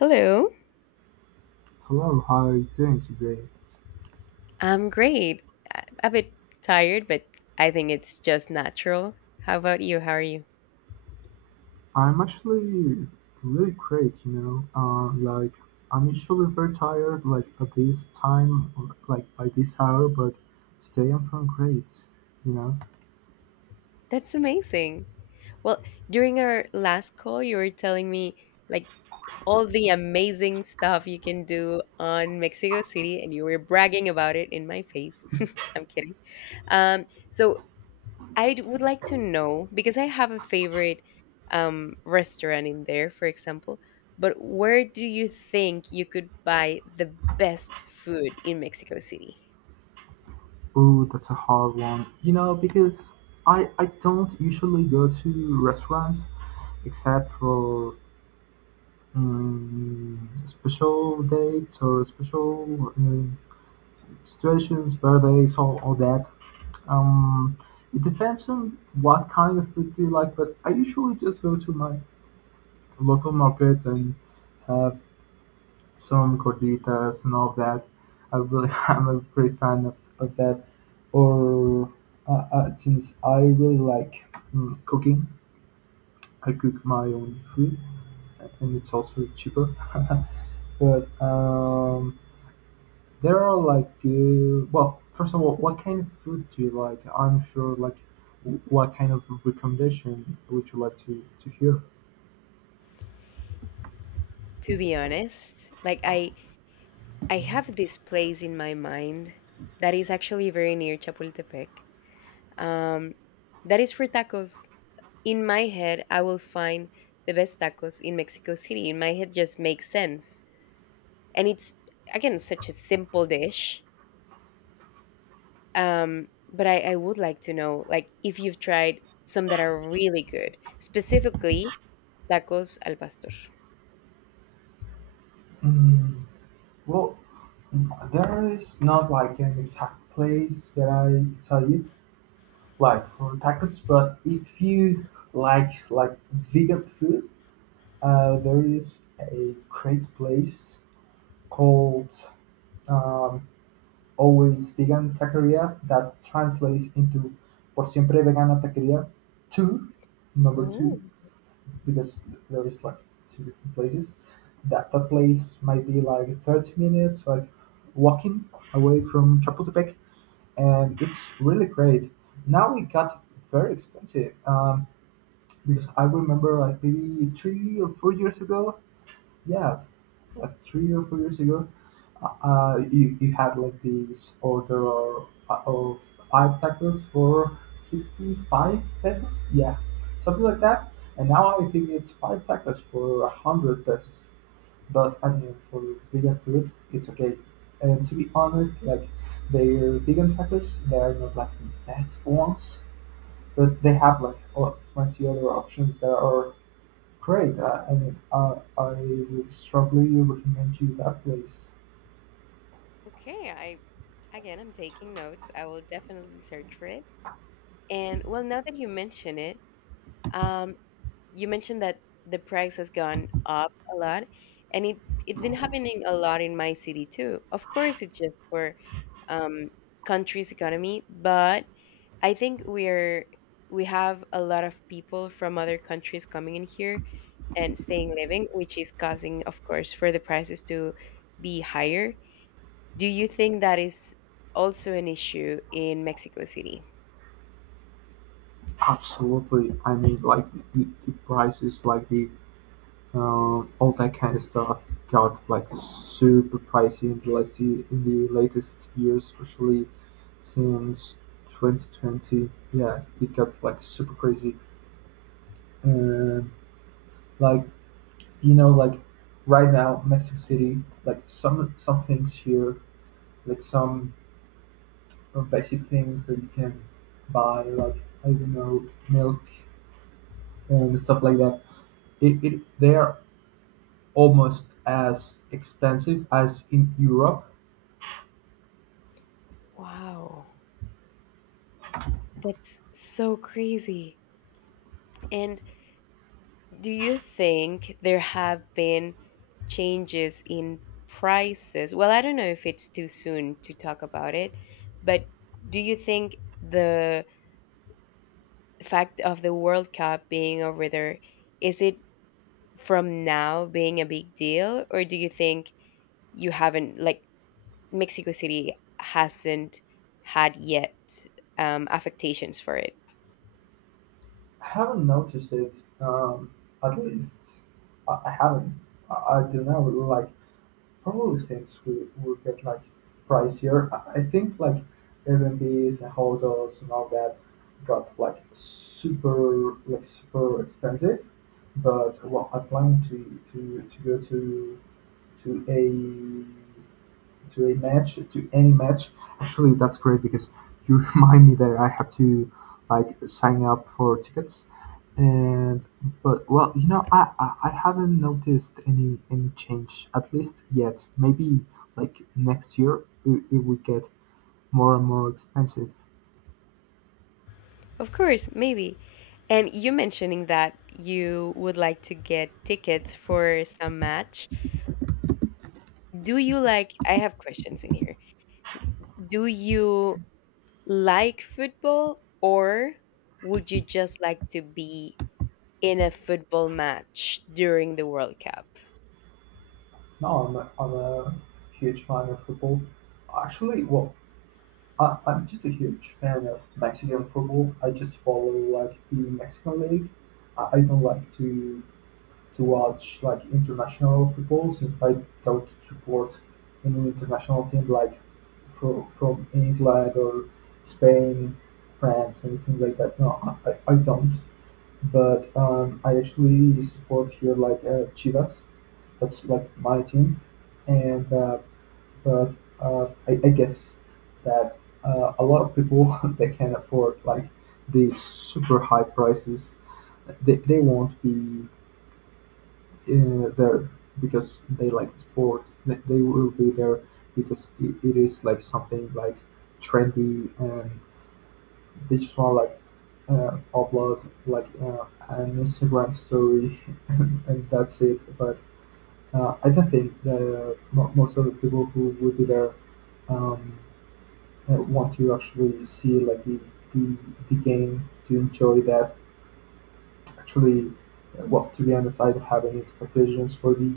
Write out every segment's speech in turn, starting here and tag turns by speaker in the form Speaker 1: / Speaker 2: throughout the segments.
Speaker 1: Hello.
Speaker 2: Hello, how are you doing today?
Speaker 1: I'm great. A bit tired, but I think it's just natural. How about you? How are you?
Speaker 2: I'm actually really great. Like I'm usually very tired, like at this time, or, like by this hour, but today I'm feeling great, you know.
Speaker 1: That's amazing. Well, during our last call, you were telling me like all the amazing stuff you can do on Mexico City, and you were bragging about it in my face. I'm kidding. Um, so I would like to know because I have a favorite restaurant in there, for example. But where do you think you could buy the best food in Mexico City?
Speaker 2: Ooh, that's a hard one, you know, because I don't usually go to restaurants except for special dates or special situations, birthdays, all that. Um, it depends on what kind of food do you like, but I usually just go to my local market and have some gorditas and all that. I really, I'm a great fan of that. Or since I really like cooking, I cook my own food, and it's also cheaper. But There are like, well, first of all, what kind of food do you like? I'm sure, like, what kind of recommendation would you like to hear?
Speaker 1: To be honest, I have this place in my mind that is actually very near Chapultepec. Um, that is for tacos. In my head, I will find the best tacos in Mexico City. In my head, just makes sense, and it's again such a simple dish. I would like to know, like, if you've tried some that are really good, specifically tacos al pastor.
Speaker 2: Mm, well, there is not like an exact place that I could tell you like for tacos, but if you like vegan food, there is a great place called um, Owens vegan taqueria that translates into "Por siempre vegana taqueria two, number
Speaker 1: Oh,
Speaker 2: two," because there is like two different places. That place might be like 30 minutes, like walking away from Chapultepec, and it's really great. Now it got very expensive because I remember like maybe 3 or 4 years ago, yeah, like 3 or 4 years ago, you had like this order of five tacos for 65 pesos. Yeah, something like that. And now I think it's five tacos for 100 pesos. But I mean, for vegan food, it's okay. And to be honest, like their vegan tacos, they are not like the best ones, but they have like plenty other options that are great. I mean, I would strongly recommend you that place.
Speaker 1: okay. I'm taking notes. I will definitely search for it. And well, now that you mention it, um, you mentioned that the price has gone up a lot, and it's been happening a lot in my city too. Of course, it's just for um, country's economy, but I think we're we have a lot of people from other countries coming in here and staying living, which is causing, of course, for the prices to be higher. Do you think that is also an issue in Mexico City?
Speaker 2: Absolutely. I mean, like the prices, like the all that kind of stuff, got like super pricey in the last in the latest years, especially since 2020. Yeah, it got like super crazy. And like you know, like right now, Mexico City, like some things here, like some basic things that you can buy, like I don't know, milk and stuff like that. It They're almost as expensive as in Europe.
Speaker 1: Wow, that's so crazy. And do you think there have been changes in prices? Well, I don't know if it's too soon to talk about it, but do you think the fact of the World Cup being over there is it from now being a big deal, or do you think you haven't like Mexico City hasn't had yet affectations for it?
Speaker 2: I haven't noticed it. Um, at least I haven't. I don't know. Like probably things will get like pricier. I think like Airbnbs and hotels and all that got like super expensive, but well, I plan to go to to a to a match, to any match. Actually, that's great because you remind me that I have to like sign up for tickets. And but well, you know, I haven't noticed any change at least yet. Maybe like next year it would get more and more expensive.
Speaker 1: Of course, maybe. And you mentioning that you would like to get tickets for some match. Do you like, I have questions in here. Do you like football or would you just like to be in a football match during the World Cup?
Speaker 2: No, I'm a huge fan of football. Actually, well, I'm just a huge fan of Mexican football. I just follow like the Mexican league. I don't like to watch like international football since I don't support any international team like from England or Spain, France, anything like that. No, I don't. But I actually support here like Chivas. That's like my team, and but I guess that a lot of people that can afford like these super high prices, they won't be there because they like the sport. They will be there because it is like something like trendy, and they just want like upload like an Instagram story and that's it. But I don't think that most of the people who would be there um, want to actually see like the, the game to enjoy that actually. Well, to be honest, I don't have any expectations for the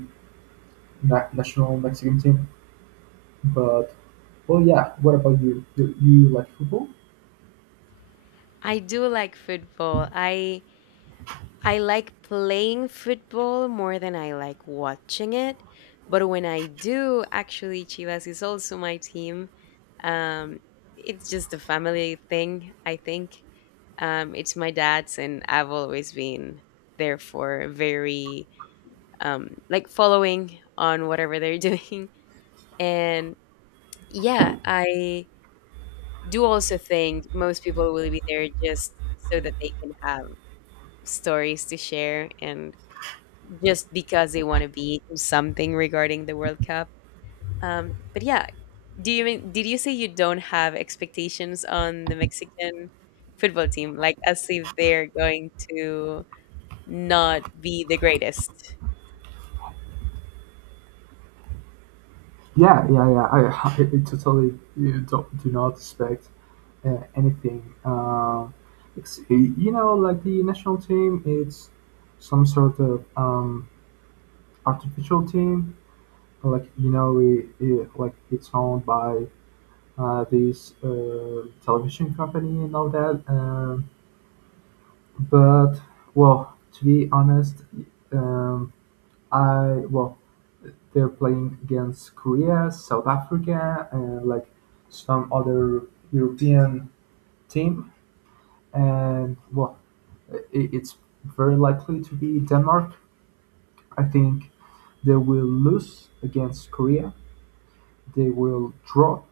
Speaker 2: national Mexican team, but well, yeah, what about you, do you like football?
Speaker 1: I do like football. I like playing football more than I like watching it. But when I do, actually, Chivas is also my team. Um, it's just a family thing, I think. It's my dad's, and I've always been therefore very like following on whatever they're doing. And yeah, I do also think most people will be there just so that they can have stories to share and just because they want to be in something regarding the World Cup. But yeah, do you mean did you say you don't have expectations on the Mexican football team, like as if they're going to not be the greatest?
Speaker 2: Yeah, yeah, yeah. I totally you don't, do not expect anything. It's, you know, like the national team, it's some sort of artificial team. Like you know, it's owned by this television company and all that. But well, to be honest, um, I well they're playing against Korea, South Africa, and like some other European team, and well, I it's very likely to be Denmark. I think they will lose against Korea. They will draw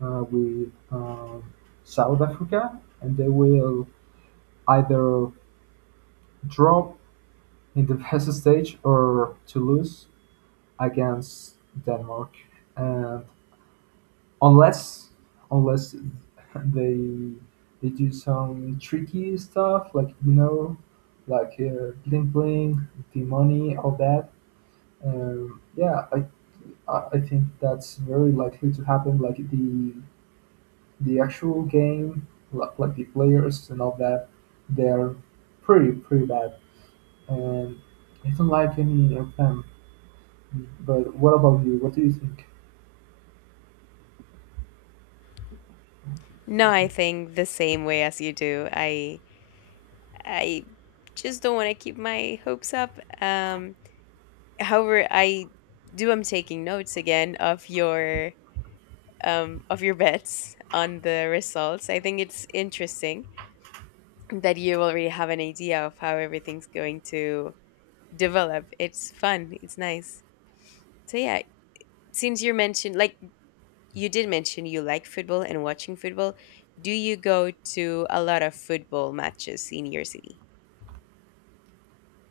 Speaker 2: with South Africa, and they will either draw in the first stage or to lose against Denmark, and unless unless they they do some tricky stuff like you know like bling bling, the money, all that. Yeah, I think that's very likely to happen. Like the actual game, like the players and all that, they're pretty bad. And I don't like any of them. But what about you? What do you think?
Speaker 1: No, I think the same way as you do. I just don't want to keep my hopes up. However, I do. I am taking notes again of your bets on the results. I think it's interesting that you already have an idea of how everything's going to develop. It's fun. It's nice. So yeah, since you mentioned like you did mention you like football and watching football, do you go to a lot of football matches in your city?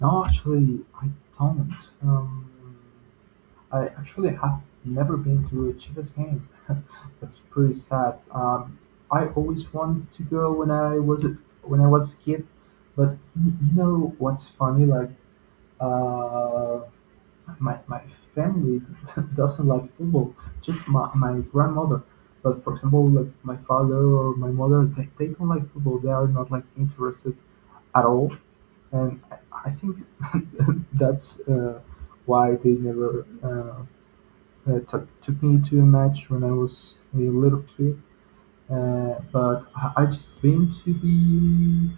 Speaker 2: No, actually, I don't. Um, I actually have never been to a Chivas game. That's pretty sad. I always wanted to go when I was when I was a kid, but you know what's funny? Like, um my family doesn't like football. Just my grandmother. But for example, like my father or my mother, they don't like football. They are not like interested at all. And I think that's why they never took me to a match when I was a little kid. But I just been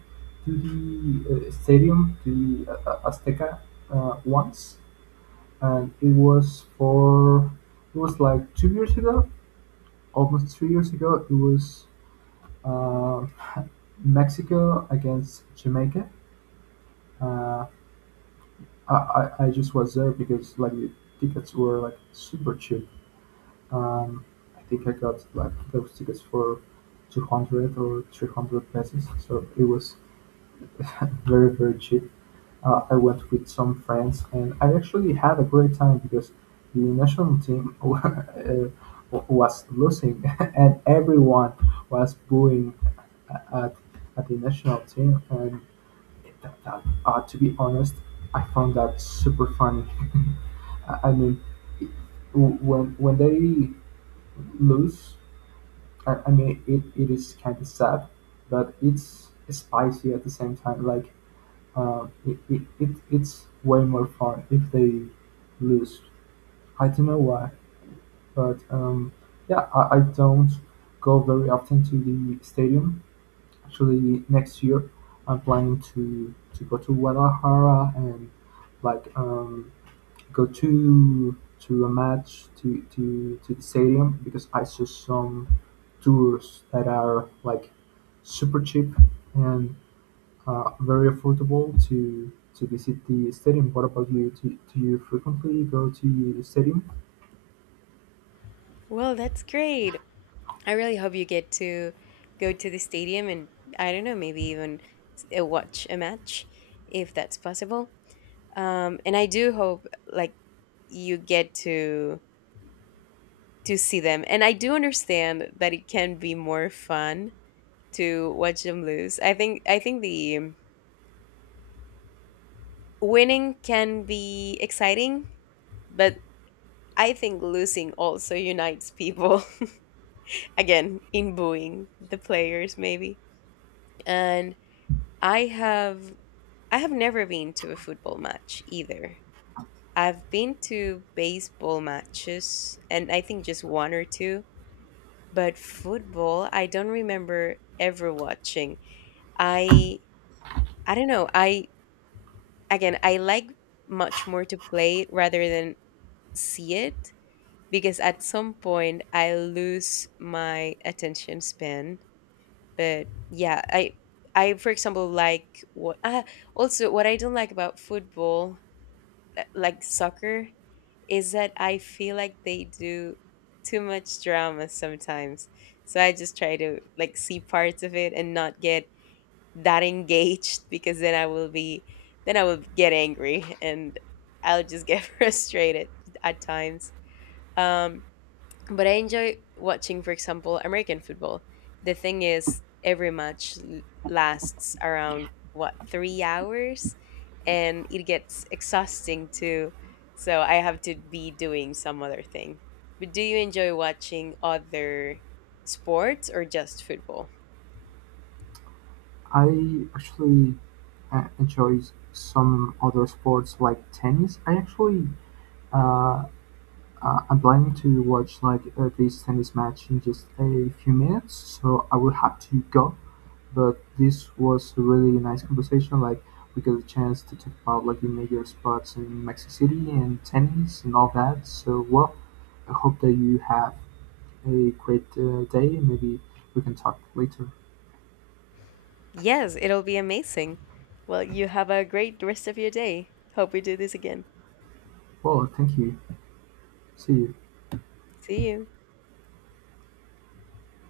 Speaker 2: to the stadium, to the Azteca once, and it was for it was like 2 years ago, almost 3 years ago. It was uh, Mexico against Jamaica. Uh, I just was there because like the tickets were like super cheap. Um, I think I got like those tickets for 200 or 300 pesos, so it was very cheap. I went with some friends and I actually had a great time because the national team uh, was losing and everyone was booing uh, at, at the national team and to be honest I found that super funny. I mean, it- when they lose, I mean it is kind of sad, but it's spicy at the same time. Like it's way more fun if they lose. I don't know why, but yeah, I don't go very often to the stadium. Actually, next year I'm planning to go to Guadalajara and like go to a match to the stadium because I saw some tours that are like super cheap and very affordable to visit the stadium. What about you? Do you frequently go to the stadium?
Speaker 1: Well, that's great. I really hope you get to go to the stadium and I don't know, maybe even watch a match if that's possible. And I do hope like you get to see them. And I do understand that it can be more fun to watch them lose. I think the winning can be exciting, but I think losing also unites people again in booing the players maybe. And I have I have never been to a football match either. I've been to baseball matches and I think just one or two, but football I don't remember ever watching. I I don't know. I like much more to play it rather than see it because at some point I lose my attention span. But yeah, I for example like also what I don't like about football, like soccer, is that I feel like they do too much drama sometimes. So I just try to like see parts of it and not get that engaged because then I will get angry and I'll just get frustrated at times. Um, but I enjoy watching, for example, American football. The thing is, every match lasts around what 3 hours, and it gets exhausting too. So I have to be doing some other thing. But do you enjoy watching other sports or just football?
Speaker 2: I actually enjoy some other sports like tennis. I actually uh, I'm planning to watch like this tennis match in just a few minutes, so I will have to go. But this was a really nice conversation. Like, we got a chance to talk about, like, the major spots in Mexico City and tennis and all that. So, well, I hope that you have a great day, maybe we can talk later.
Speaker 1: Yes, it'll be amazing. Well, you have a great rest of your day. Hope we do this again.
Speaker 2: Well, thank you. See you.
Speaker 1: See you.